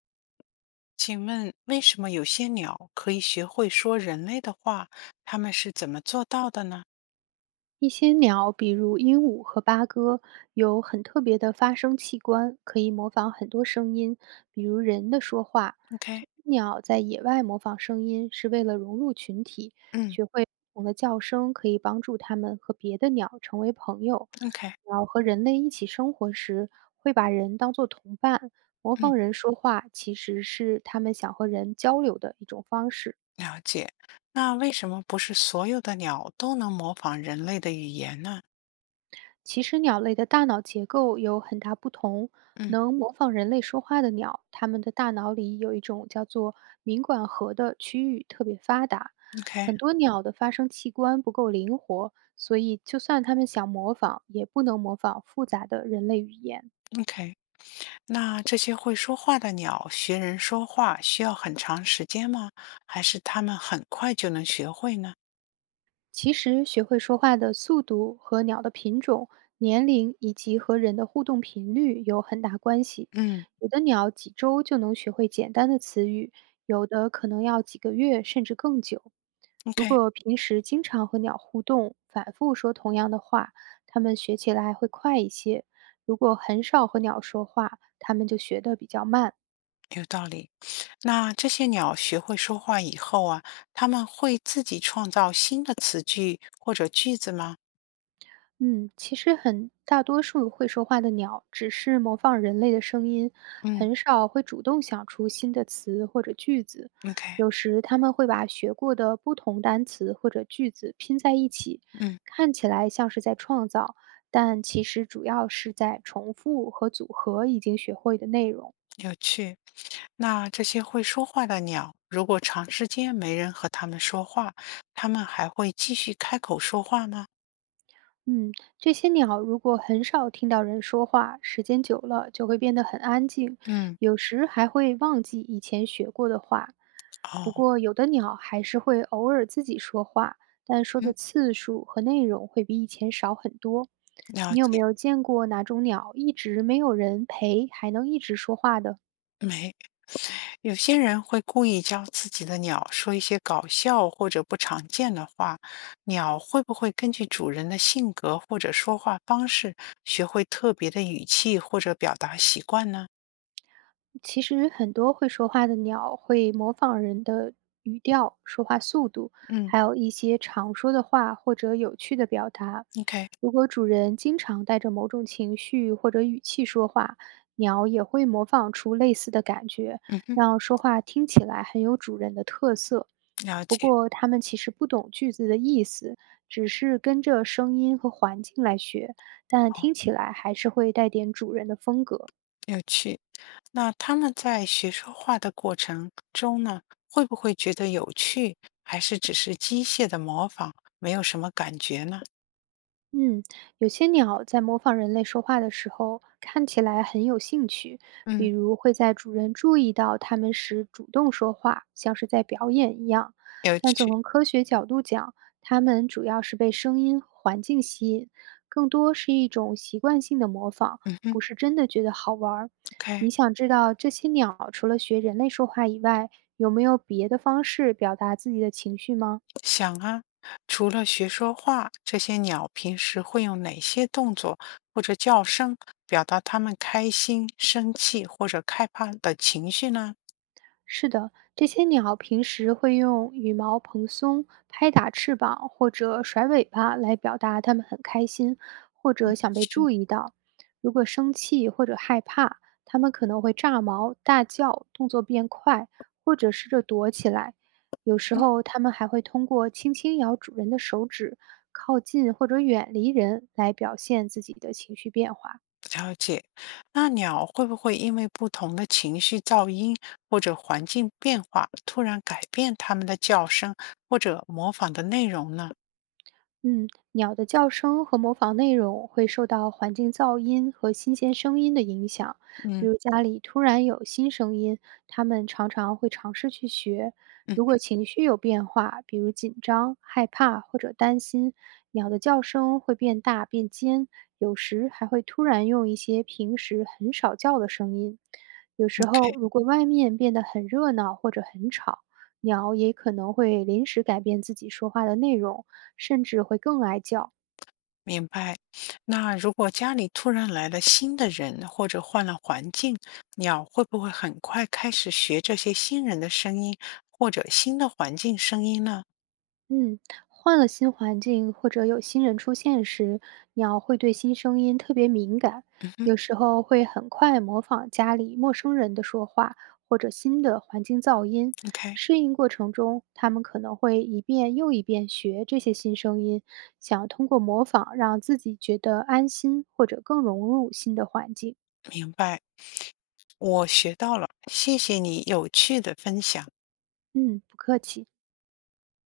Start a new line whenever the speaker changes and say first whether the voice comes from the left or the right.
left: 请问为什么有些鸟可以学会说人类的话？它们是怎么做到的呢
right: 一些鸟，比如鹦鹉和八哥，有很特别的发声器官，可以模仿很多声音，比如人的说话。
left: ？OK。
right: 这些鸟在野外模仿声音是为了融入群体，
left: 嗯
right: 学会不同的叫声可以帮助它们和别的鸟成为朋友。
left: ，OK。
right: 鸟和人类一起生活时，会把人当作同伴，模
left: 嗯，
right: 仿人说话其实是它们想和人交流的一种方式。
left: 了解。那为什么不是所有的鸟都能模仿人类的语言呢？
right: 其实鸟类的大脑结构有很大不同，
left: 嗯
right: 能模仿人类说话的鸟，它们的大脑里有一种叫做鸣管核的区域特别发达。很多鸟的发声器官不够灵活，所以就算它们想模仿，也不能模仿复杂的人类语言。
left: ，OK，OK。那这些会说话的鸟学人说话需要很长时间吗？还是它们很快就能学会呢？
right: 其实，学会说话的速度和鸟的品种、年龄以及和人的互动频率有很大关系。
left: 嗯
right: 有的鸟几周就能学会简单的词语，有的可能要几个月甚至更久。如
left: ，OK。
right: 果平时经常和鸟互动，反复说同样的话，它们学起来会快一些；如果很少和鸟说话，它们就学得比较慢。
left: 有道理。那这些鸟学会说话以后啊，它们会自己创造新的词句或者句子吗？
right: 嗯，其实很大多数会说话的鸟只是模仿人类的声音，
left: 嗯
right: 很少会主动想出新的词或者句子。
left: ，OK。
right: 有时他们会把学过的不同单词或者句子拼在一起，
left: 嗯。
right: 看起来像是在创造，但其实主要是在重复和组合已经学会的内容。
left: 有趣。那这些会说话的鸟，如果长时间没人和它们说话，它们还会继续开口说话吗？
right: 嗯，这些鸟如果很少听到人说话，时间久了就会变得很安静，
left: 嗯。
right: 有时还会忘记以前学过的话。不
left: 哦。
right: 过，有的鸟还是会偶尔自己说话，但说的
left: 嗯，
right: 次数和内容会比以前少很多。
left: 了
right: 你有没
left: 解。
right: 有见过哪种鸟一直没有人陪，还能一直说话的？
left: 没，有些人会故意教自己的鸟说一些搞笑或者不常见的话，鸟会不会根据主人的性格或者说话方式，学会特别的语气或者表达习惯呢？
right: 其实很多会说话的鸟会模仿人的语调、说话速度，
left: 嗯
right: 还有一些常说的话或者有趣的表达。
left: ，OK。
right: 如果主人经常带着某种情绪或者语气说话，鸟也会模仿出类似的感觉，
left: 嗯哼。
right: 让说话听起来很有主人的特色。
left: 了
right: 不
left: 解。
right: 过，它们其实不懂句子的意思，只是跟着声音和环境来学，但听起来还是会带点主人的风格。
left: 有趣。那他们在学说话的过程中呢，会不会觉得有趣，还是只是机械的模仿，没有什么感觉呢？
right: 嗯，有些鸟在模仿人类说话的时候，看起来很有兴趣，比
left: 嗯。
right: 如会在主人注意到它们时主动说话，像是在表演一样。
left: 有
right: 但
left: 趣。
right: 从科学角度讲，它们主要是被声音、环境吸引，更多是一种习惯性的模仿，
left: 嗯哼
right: 不是真的觉得好玩儿。
left: ，OK。
right: 你想知道这些鸟除了学人类说话以外，有没有别的方式表达自己的情绪吗？
left: 想啊，除了学说话，这些鸟平时会用哪些动作或者叫声表达它们开心、生气或者害怕的情绪呢？
right: 是的，这些鸟平时会用羽毛蓬松、拍打翅膀或者甩尾巴来表达它们很开心，或者想被
left: 去。
right: 注意到。如果生气或者害怕，它们可能会炸毛、大叫，动作变快，或者试着躲起来。有时候，它们还会通过轻轻咬主人的手指、靠近或者远离人来表现自己的情绪变化。
left: 了解。那鸟会不会因为不同的情绪噪音或者环境变化，突然改变它们的叫声或者模仿的内容呢？
right: 嗯，鸟的叫声和模仿内容会受到环境噪音和新鲜声音的影响，比
left: 嗯
right: 如家里突然有新声音，它们常常会尝试去学。如
left: 嗯。
right: 果情绪有变化，比如紧张、害怕或者担心，鸟的叫声会变大变尖，有时还会突然用一些平时很少叫的声音。有时候，如果外面变得很热闹或者很吵，鸟也可能会临时改变自己说话的内容，甚至会更爱叫。
left: 明白。那如果家里突然来了新的人，或者换了环境，鸟会不会很快开始学这些新人的声音，或者新的环境声音呢？
right: 嗯，换了新环境或者有新人出现时，鸟会对新声音特别敏感，
left: 嗯哼
right: 有时候会很快模仿家里陌生人的说话或者新的环境噪音。
left: ，OK。
right: 适应过程中，它们可能会一遍又一遍学这些新声音，想通过模仿让自己觉得安心或者更融入新的环境。
left: 明白，我学到了，谢谢你有趣的分享。
right: 嗯，不客气。